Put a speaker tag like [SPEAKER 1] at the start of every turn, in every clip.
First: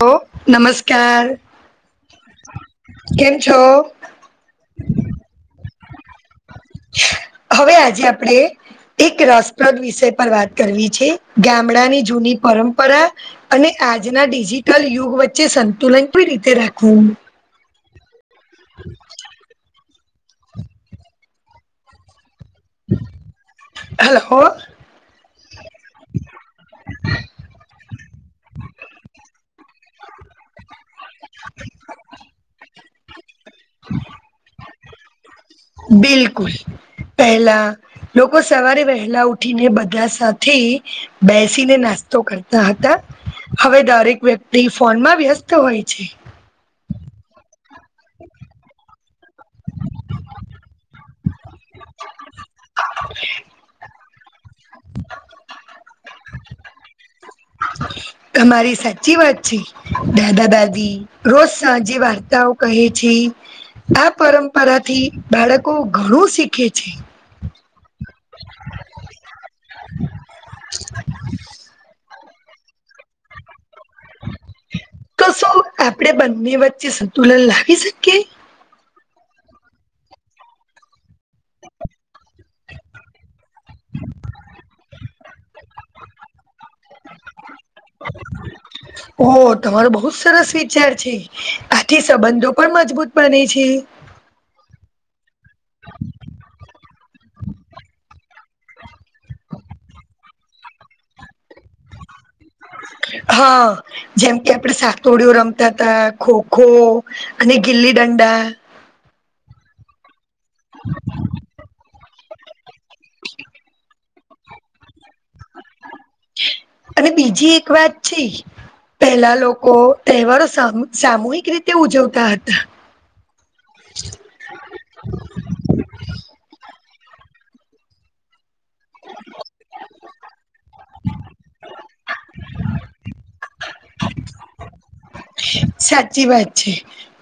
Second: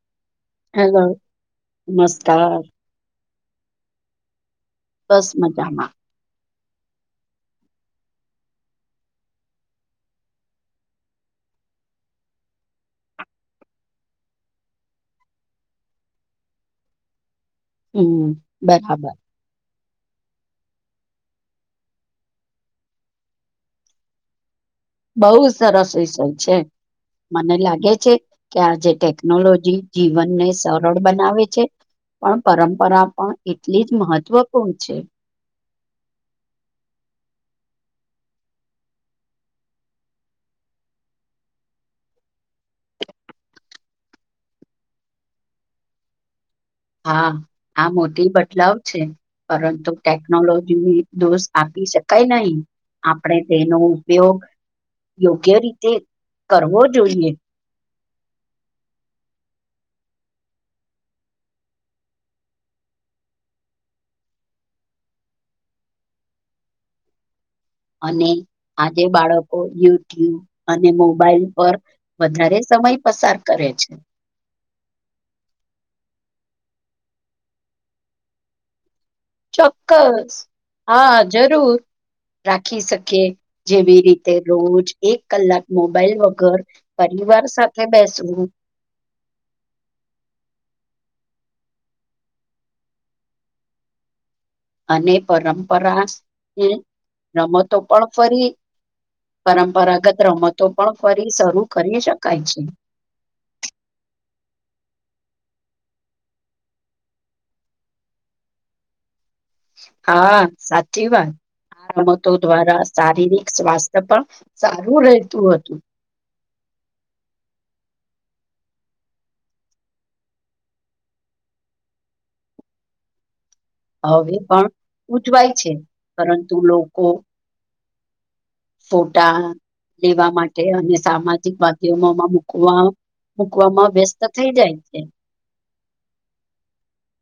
[SPEAKER 1] હ
[SPEAKER 2] હેલો
[SPEAKER 1] નમસ્કાર
[SPEAKER 2] નમસ્કાર
[SPEAKER 1] કેમ છો?
[SPEAKER 2] બસ મજામાં.
[SPEAKER 1] હવે આજે આપડે એક રસપ્રદ વિષય પર વાત કરવી છે ગામડાની જૂની પરંપરા અને આજના ડિજિટલ યુગ વચ્ચે સંતુલન કઈ રીતે રાખવું.
[SPEAKER 2] હમ્મ બરાબર.
[SPEAKER 1] હેલો
[SPEAKER 2] બઉ સરસ વિસય છે. મને લાગે છે કે આ જેે ટેકનોલોજી જીવનને સરળ બનાવે છે પણ પરંપરા પણ એટલી જ મહત્વપૂર્ણ છે.
[SPEAKER 1] બિલકુલ. પહેલા લોકો સવારે વહેલા ઉઠીને બધા સાથે બેસીને નાસ્તો કરતા હતા. હવે દરેક વ્યક્તિ ફોનમાં વ્યસ્ત હોય છે.
[SPEAKER 2] હા આ મોટી બદલાવ છે. પરંતુ ટેકનોલોજીને દોષ આપી શકાય નહી. આપણે તેનો ઉપયોગ યોગ્ય રીતે કરવો જોઈએ.
[SPEAKER 1] તમારી સાચી વાત છે. દાદા દાદી રોજ સાંજે વાર્તાઓ કહે છે. આ પરંપરાથી બાળકો ઘણું શીખે છે.
[SPEAKER 2] અને આજે બાળકો યુટ્યુબ અને મોબાઈલ પર વધારે સમય પસાર કરે છે.
[SPEAKER 1] તો શું આપણે બંને વચ્ચે સંતુલન લાવી શકીએ.
[SPEAKER 2] ચોક્કસ હા જરૂર. રાખી શકી જેવી રીતે રોજ એક કલાક મોબાઈલ વગર પરિવાર સાથે બેસવું
[SPEAKER 1] ઓ તમારો બહુ સરસ વિચાર છે આથી સંબંધો પણ મજબૂત બને છે
[SPEAKER 2] અને પરંપરા ને રમતો પણ ફરી પરંપરાગત રમતો પણ કરી શરૂ કરી શકાય છે
[SPEAKER 1] હા જેમ કે આપડે સાત્તોડિયો રમતા તા ખોખો અને ગીલી દંડા
[SPEAKER 2] હા સાચી વાત રમત તો દ્રારા શારીરિક સ્વાસ્થ્ય પણ સારું રહેતું હતું
[SPEAKER 1] અને બીજી એક વાત છે પહેલા લોકો તહેવારો સામ-સામૂહિક રીતે ઉજવતા હતા
[SPEAKER 2] હવે પણ ઉજવાય છે પરંતુ લોકો ફોટા લેવા માટે અને સામાજિક માધ્યમોમાં મુકવા મૂકવામાં વ્યસ્ત થઇ જાય છે
[SPEAKER 1] સાચી વાત છે.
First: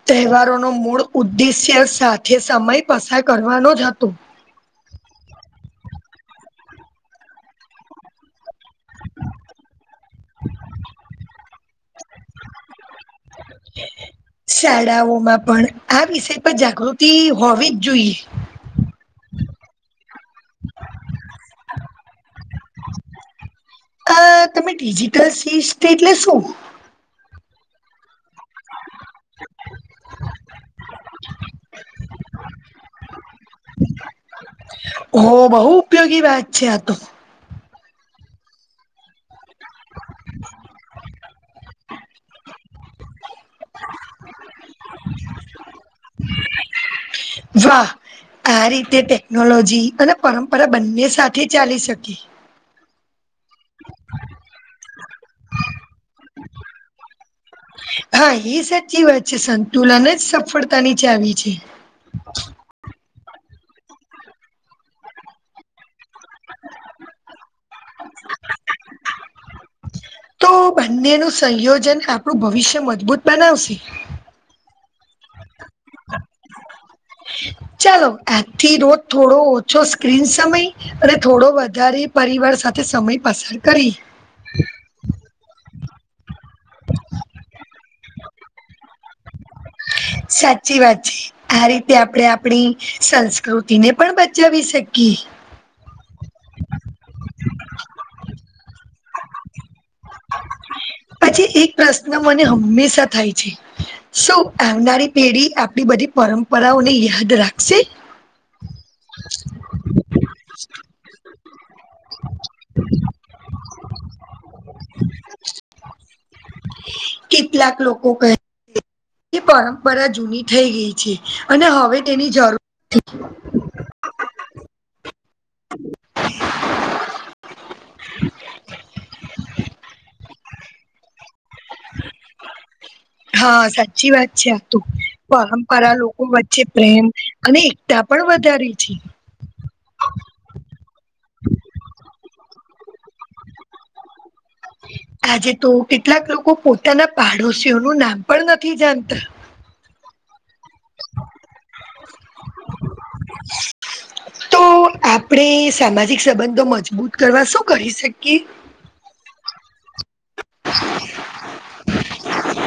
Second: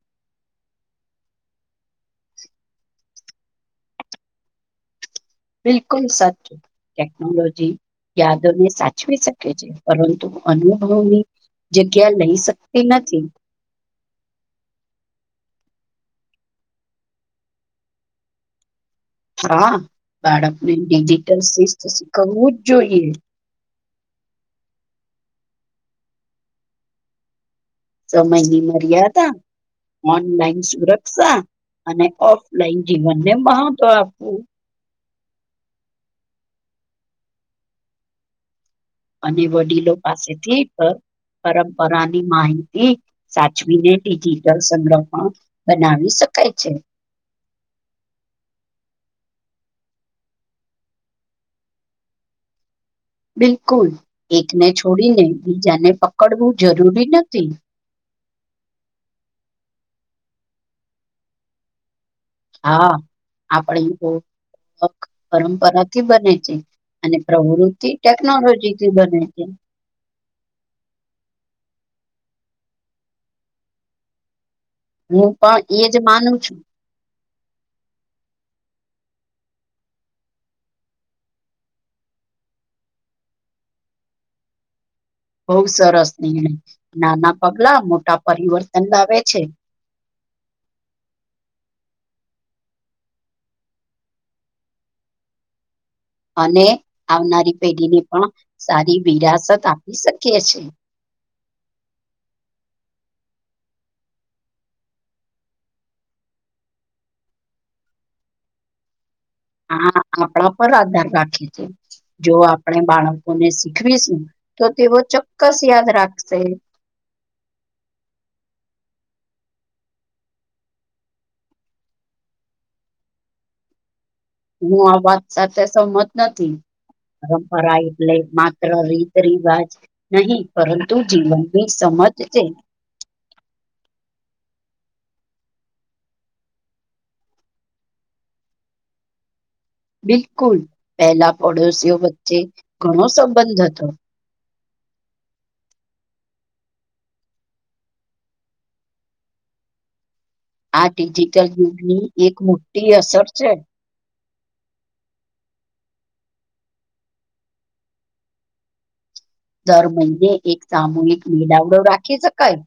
[SPEAKER 1] તહેવારોનો મૂળ ઉદ્દેશ્ય સાથે સમય પસાર કરવાનો જ હતો.
[SPEAKER 2] બિલકુલ સાચું. ટેકનોલોજી યાદોને સાચવી શકે છે પરંતુ અનુભવોની, જગ્યા લઈ શકતી નથી.
[SPEAKER 1] શાળાઓમાં પણ આ વિષય પર જાગૃતિ હોવી જ જોઈએ.
[SPEAKER 2] હા બાળકને ડિજિટલ શિસ્ત શીખવવું જ જોઈએ.
[SPEAKER 1] આ તમે ડિજિટલ શિસ્ત એટલે શું?
[SPEAKER 2] સમયની મર્યાદા. ઓનલાઈન સુરક્ષા અને ઓફલાઈન જીવનને મહત્વ આપવું.
[SPEAKER 1] હો બહુ ઉપયોગી વાત છે આ તો,
[SPEAKER 2] અને વડીલો પાસેથી પ-પરંપરાની માહિતી. સાચવીને ડિજિટલ સંગ્રહ પણ બનાવી શકાય છે.
[SPEAKER 1] વાહ! આ રીતે ટેકનોલોજી અને પરંપરા બંને સાથે ચાલી શકે.
[SPEAKER 2] બિલકુલ એકને છોડીને બીજાને પકડવું જરૂરી નથી.
[SPEAKER 1] હા એ સાચી વાત છે સંતુલન જ સફળતા ની ચાવી છે.
[SPEAKER 2] હા આપણી તો હક પરંપરા થી બને છે અને પ્રવૃત્તિ ટેકનોલોજી થી બને છે.
[SPEAKER 1] તો બંનેનું સંયોજન આપણું ભવિષ્ય મજબૂત બનાવશે.
[SPEAKER 2] હું પણ એજ માનું છું.
[SPEAKER 1] ચલો આજ થી રોજ થોડો ઓછો સ્ક્રીન સમય. અને થોડો વધારે પરિવાર સાથે સમય પસાર કરી,
[SPEAKER 2] બઉ સરસ નિર્ણય નાના પગલા મોટા પરિવર્તન લાવે છે.
[SPEAKER 1] સાચી વાત છે. આ રીતે આપડે આપણી સંસ્કૃતિને પણ બચાવી શકીએ.
[SPEAKER 2] અને આવનારી પેઢીને પણ સારી વિરાસત આપી શકીએ છીએ.
[SPEAKER 1] પછી એક પ્રશ્ન મને હંમેશા થાય છે. શું આવનારી પેઢી આપણી બધી પરંપરાઓને યાદ રાખશે?
[SPEAKER 2] આ આપણા પર આધાર રાખે છે, જો આપણે બાળકોને શીખવીશું તો તેઓ ચોક્કસ યાદ રાખશે.
[SPEAKER 1] કેટલાક લોકો કહે. એ પરંપરા જૂની થઈ ગઈ છે અને હવે તેની જરૂર.
[SPEAKER 2] હું આ વાત સાથે સંમત નથી. પરંપરા એટલે માત્ર રીત-રિવાજ નહી. પરંતુ જીવનની સમજ છે.
[SPEAKER 1] હ, સાચ્ચી વાત છે આ તો, પરંપરા લોકો વચ્ચે પ્રેમ અને એકતા પણ વધારે છે.
[SPEAKER 2] બિલકુલ પેલા પડોશીઓ વચ્ચે ઘણો સંબંધ હતો.
[SPEAKER 1] આજે તો કેટલાક લોકો પોતાના પાડોશીઓનું નામ પણ નથી જાણતા. [inaudible]
[SPEAKER 2] આ ડિજિટલ યુગની એક મોટ્ટી અસર છે.
[SPEAKER 1] તો આપણે સામાજિક સંબંધો મજબૂત કરવા શું કરી શકીએ?
[SPEAKER 2] દર મઈને એક સામૂહિક મિલાવડો રાખી શકાય.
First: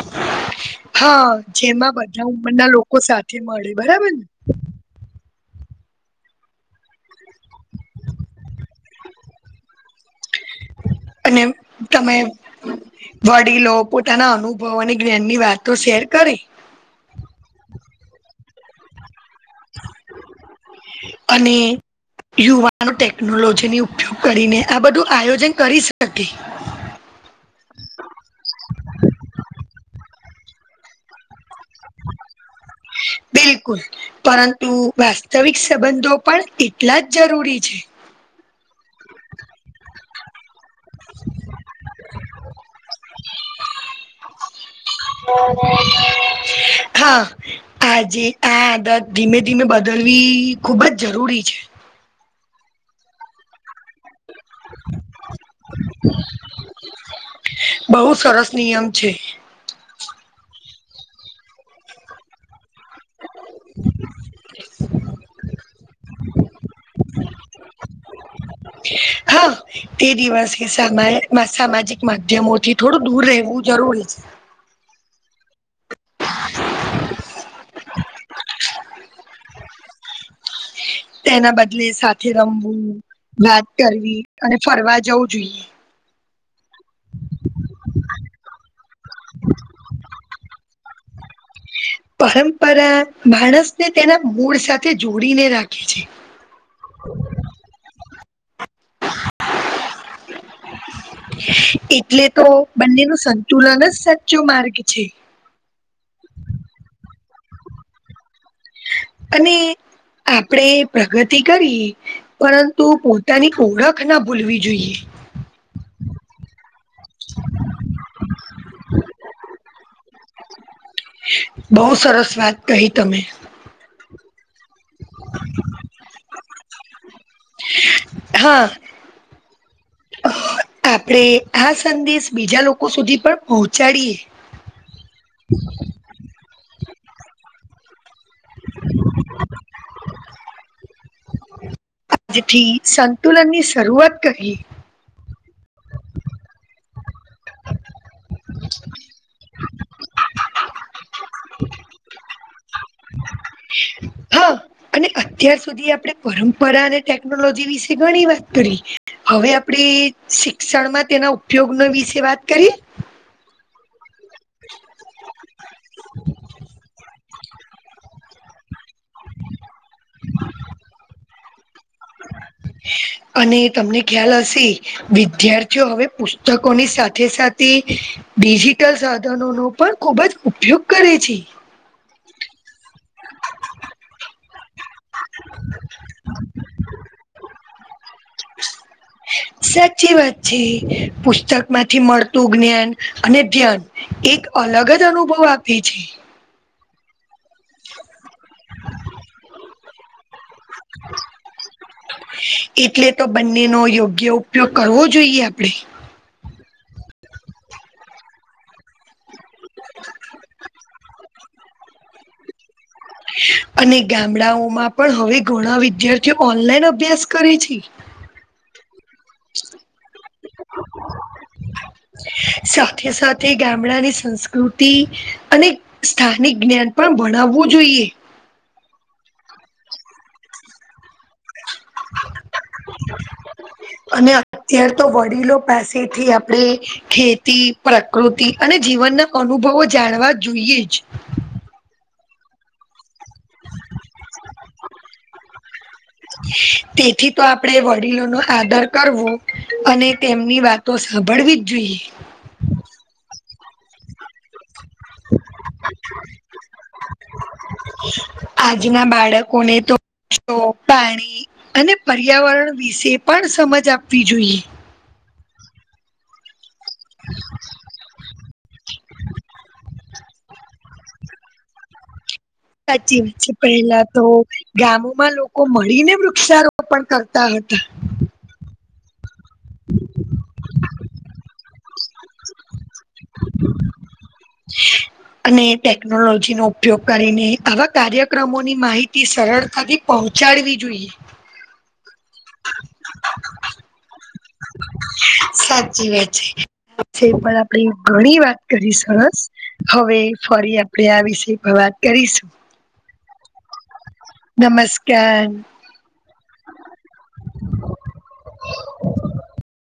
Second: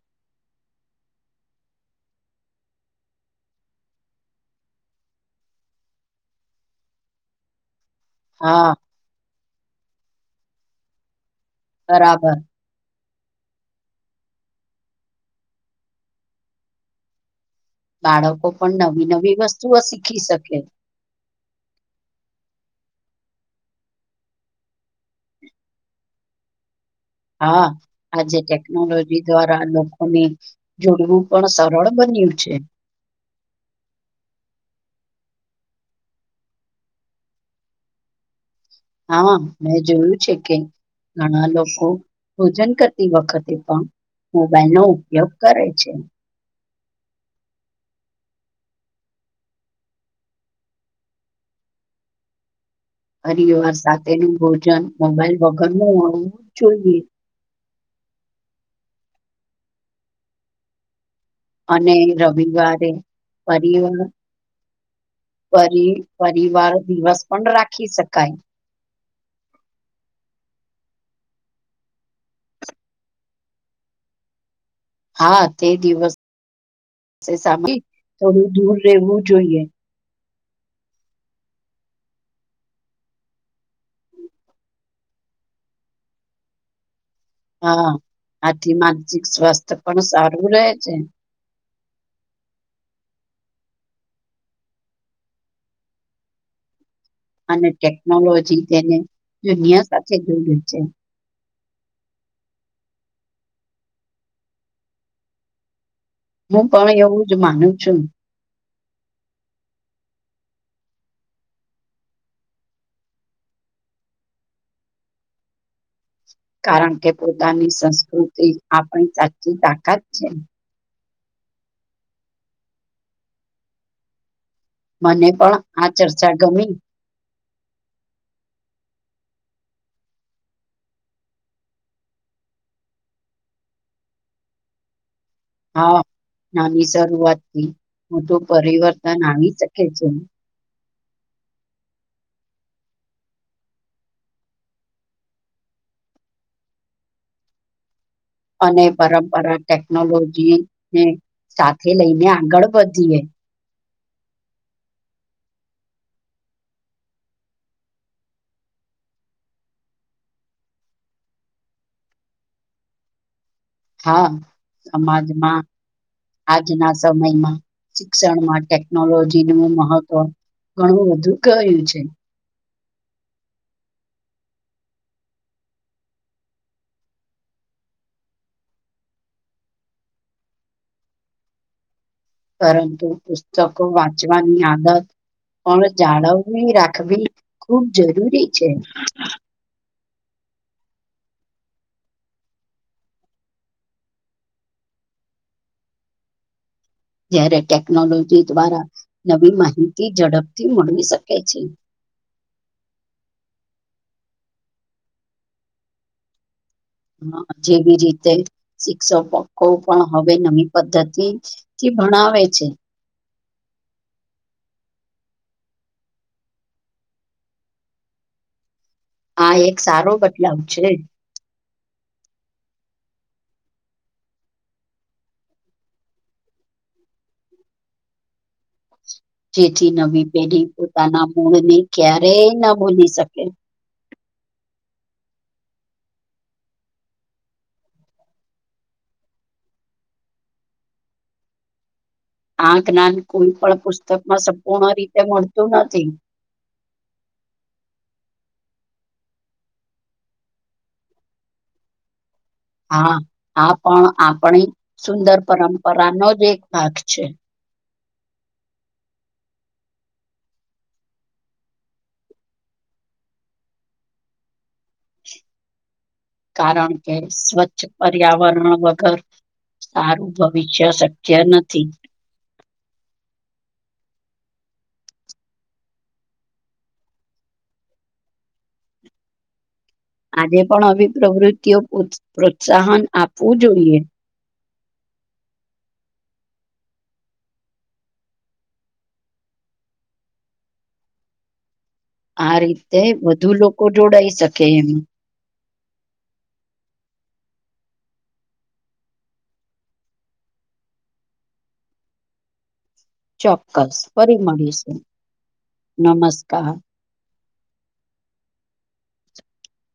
[SPEAKER 1] હા, જેમાં બધા ઉંમરના લોકો સાથે મળે, બરાબર ને?
[SPEAKER 2] હા.
[SPEAKER 1] અને, તમે
[SPEAKER 2] બરાબર
[SPEAKER 1] વડીલો પોતાના અનુભવોની જ્ઞાનની વાતો શેર કરી.
[SPEAKER 2] બાળકો પણ નવી-નવી વસ્તુઓ શીખી શકે.
[SPEAKER 1] અને, યુવાનો ટેકનોલોજીની ઉપયોગ કરીને આ બધું આયોજન કરી શકે.
[SPEAKER 2] હા, આજે ટેકનોલોજી દ્વારા લોકોની. જોડવું પણ સરળ બન્યું છે.
[SPEAKER 1] બિલકુલ. પરંતુ વાસ્તવિક સંબંધો પણ એટલા જ જરૂરી છે.
[SPEAKER 2] હા, મેં જોયું છે કે, ઘણા લોકો ભોજન કરતી વખતે પણ. મોબાઈલનો ઉપયોગ કરે છે.
[SPEAKER 1] હા આજે આ આદત ધીમે-ધીમે બદલવી ખૂબ જ જરૂરી છે.
[SPEAKER 2] હરિ યુવાર સાથેનું ભોજન મોબાઈલ વગર નું હોવું જ જોઈએ.
[SPEAKER 1] બહુ સરસ નિયમ છે.
[SPEAKER 2] અને રવિવારે પરીઓનું પરી. પરિવાર દિવસ પણ રાખી શકાય.
[SPEAKER 1] [inaudible] હા, તે દિવસે સામાય મા સામાજિક માધ્યમોથી થોડું દૂર રેવું જરૂરી છે.
[SPEAKER 2] હા, તે દિવસ સે સામા થોડું દૂર રેવું જોઈએ.
[SPEAKER 1] તેના બદલે સાથે રમવું, વાત કરવી અને ફરવા જવું જોઈએ.
[SPEAKER 2] હા, આથી માનસિક સ્વાસ્થ પણ સારું રહે છે.
[SPEAKER 1] પરંપરા માણસને તેના મૂળ સાથે જોડીને રાખે છે.
[SPEAKER 2] અને ટેકનોલોજી તેને દુનિયા સાથે જોડ્યું છે.
[SPEAKER 1] એટલે તો બન્ને નું સંતુલન જ સાચ્ચો માર્ગ છે.
[SPEAKER 2] હું પણ એવું જ માનું છું.
[SPEAKER 1] અને આપડે પ્રગતિ કરીએ. પરંતુ પોતાની ઓળખ ના ભૂલવી જોઈએ.
[SPEAKER 2] કારણ કે પોતાની સંસ્કૃતિ આપણી સાચ્ચી તાકાત છે.
[SPEAKER 1] બહુ સરસ વાત કહી તમે.
[SPEAKER 2] મને પણ આ ચર્ચા ગમી.
[SPEAKER 1] હા, આપડે આ સંદેશ બીજા લોકો સુધી પણ પોચાડીએ.
[SPEAKER 2] હા, નાની શરૂઆતથી મોટું પરિવર્તન આવી શકે છે.
[SPEAKER 1] જેથી સંતુલનની શરૂઆત કરવી.
[SPEAKER 2] અને પરંપરા ટેકનોલોજી ને સાથે લઈને આગળ વધીએ.
[SPEAKER 1] [inaudible] હા અને અત્યાર સુધી આપણે પરંપરા અને ટેકનોલોજી વિશે ઘણી વાત કરી. હવે આપણેે શિક્ષણમાં તેના ઉપયોગનો વિશે વાત કરીએ.
[SPEAKER 2] હા સમાજમાં આજના સમયમાં. શિક્ષણમાં ટેકનોલોજી નું મહત્વ ઘણું બધું ક્યું છે.
[SPEAKER 1] [inaudible] અને તમને ખ્યાલ હશે વિદ્યાર્થીઓ હવે પુસ્તકોની સાથે સાથે, ડિજિટલ સાધનોનો પણ ખૂબ જ ઉપયોગ કરે છે.
[SPEAKER 2] પરંતુ પુસ્તકો વાંચવાની આદત પણ જાળવણી રાખવી ખુબ જરૂરી છે.
[SPEAKER 1] સાચી વાત છે પુસ્તક માંથી મળતું જ્ઞાન અને ધ્યાન એક અલગ જ અનુભવ આપે છે.
[SPEAKER 2] જયારે ટેકનોલોજી દ્વારા નવી માહિતી ઝડપથી મળવી શકે છે.
[SPEAKER 1] એટલે તો બંનેનો યોગ્ય ઉપયોગ કરવો જોઈએ આપણેે.
[SPEAKER 2] જેવી રીતે શિક્ષકોકો પણ હવે નવી પદ્ધતિ થી ભણાવે છે.
[SPEAKER 1] અને ગામડાઓમાં પણ હવે ઘણા વિદ્યાર્થીઓ ઓનલાઈન અભ્યાસ કરે છે.
[SPEAKER 2] હા એક સારો બદલાવ છે.
[SPEAKER 1] સાથે સાથે ગામડાની સંસ્કૃતિ અને સ્થાનિક જ્ઞાન પણ ભણાવવું જોઈએ.
[SPEAKER 2] જેથી નવી પેઢી પોતાના મૂળ ને ક્યારેય ના ભૂલી શકે.
[SPEAKER 1] અને અત્યારે તો વડીલો પાસેથી આપણે ખેતી પ્રકૃતિ અને જીવનના અનુભવો જાણવા જોઈએ જ.
[SPEAKER 2] આ જ્ઞાન કોઈ પણ પુસ્તકમાં સંપૂર્ણ રીતે મળતું નથી.
[SPEAKER 1] તેથી તો આપણેે વડીલો નો આદર કરવો અને તેમની વાત તો સાંભળ વીજ જોયે. [unintelligible] [unintelligible]
[SPEAKER 2] હા આ પણ આપણી સુંદર પરંપરાનો જ એક ભાગ છે.
[SPEAKER 1] આજના બાળકોને તો શો પાણી અને પર્યાવરણ વિશે પણ સમજ આપવી જોઈએ.
[SPEAKER 2] [inaudible] [inaudible] કારણ કે સ્વચ્છ પર્યાવરણ વગર સારું [inaudible] ભવિષ્ય શક્ય નથી.
[SPEAKER 1] સાચી વાત છે પેલા તો ગામોમાં લોકો મળીને વૃક્ષારોપણ કરતા હતા. [inaudible]
[SPEAKER 2] આજે પણ આવી પ્રવૃતિઓ પ્રોત્સાહન આપવું જોઈએ.
[SPEAKER 1] અને ટેકનોલોજીનો ઉપયોગ કરીને આવા કાર્યક્રમોની માહિતી સરળતાથી પહોંચાડવી જોઈએ.
[SPEAKER 2] આ રીતે વધુ લોકો જોડાઈ શકે એમ.
[SPEAKER 1] સાચી વાત છે [inaudible] આપે ઘણી વાત કરી સરસ. હવે ફરી આપણેે આ વિષ પર વાત કરીશું.
[SPEAKER 2] ચોક્કસ ફરી મળીશું
[SPEAKER 1] નમસ્કાર
[SPEAKER 2] નમસ્કાર.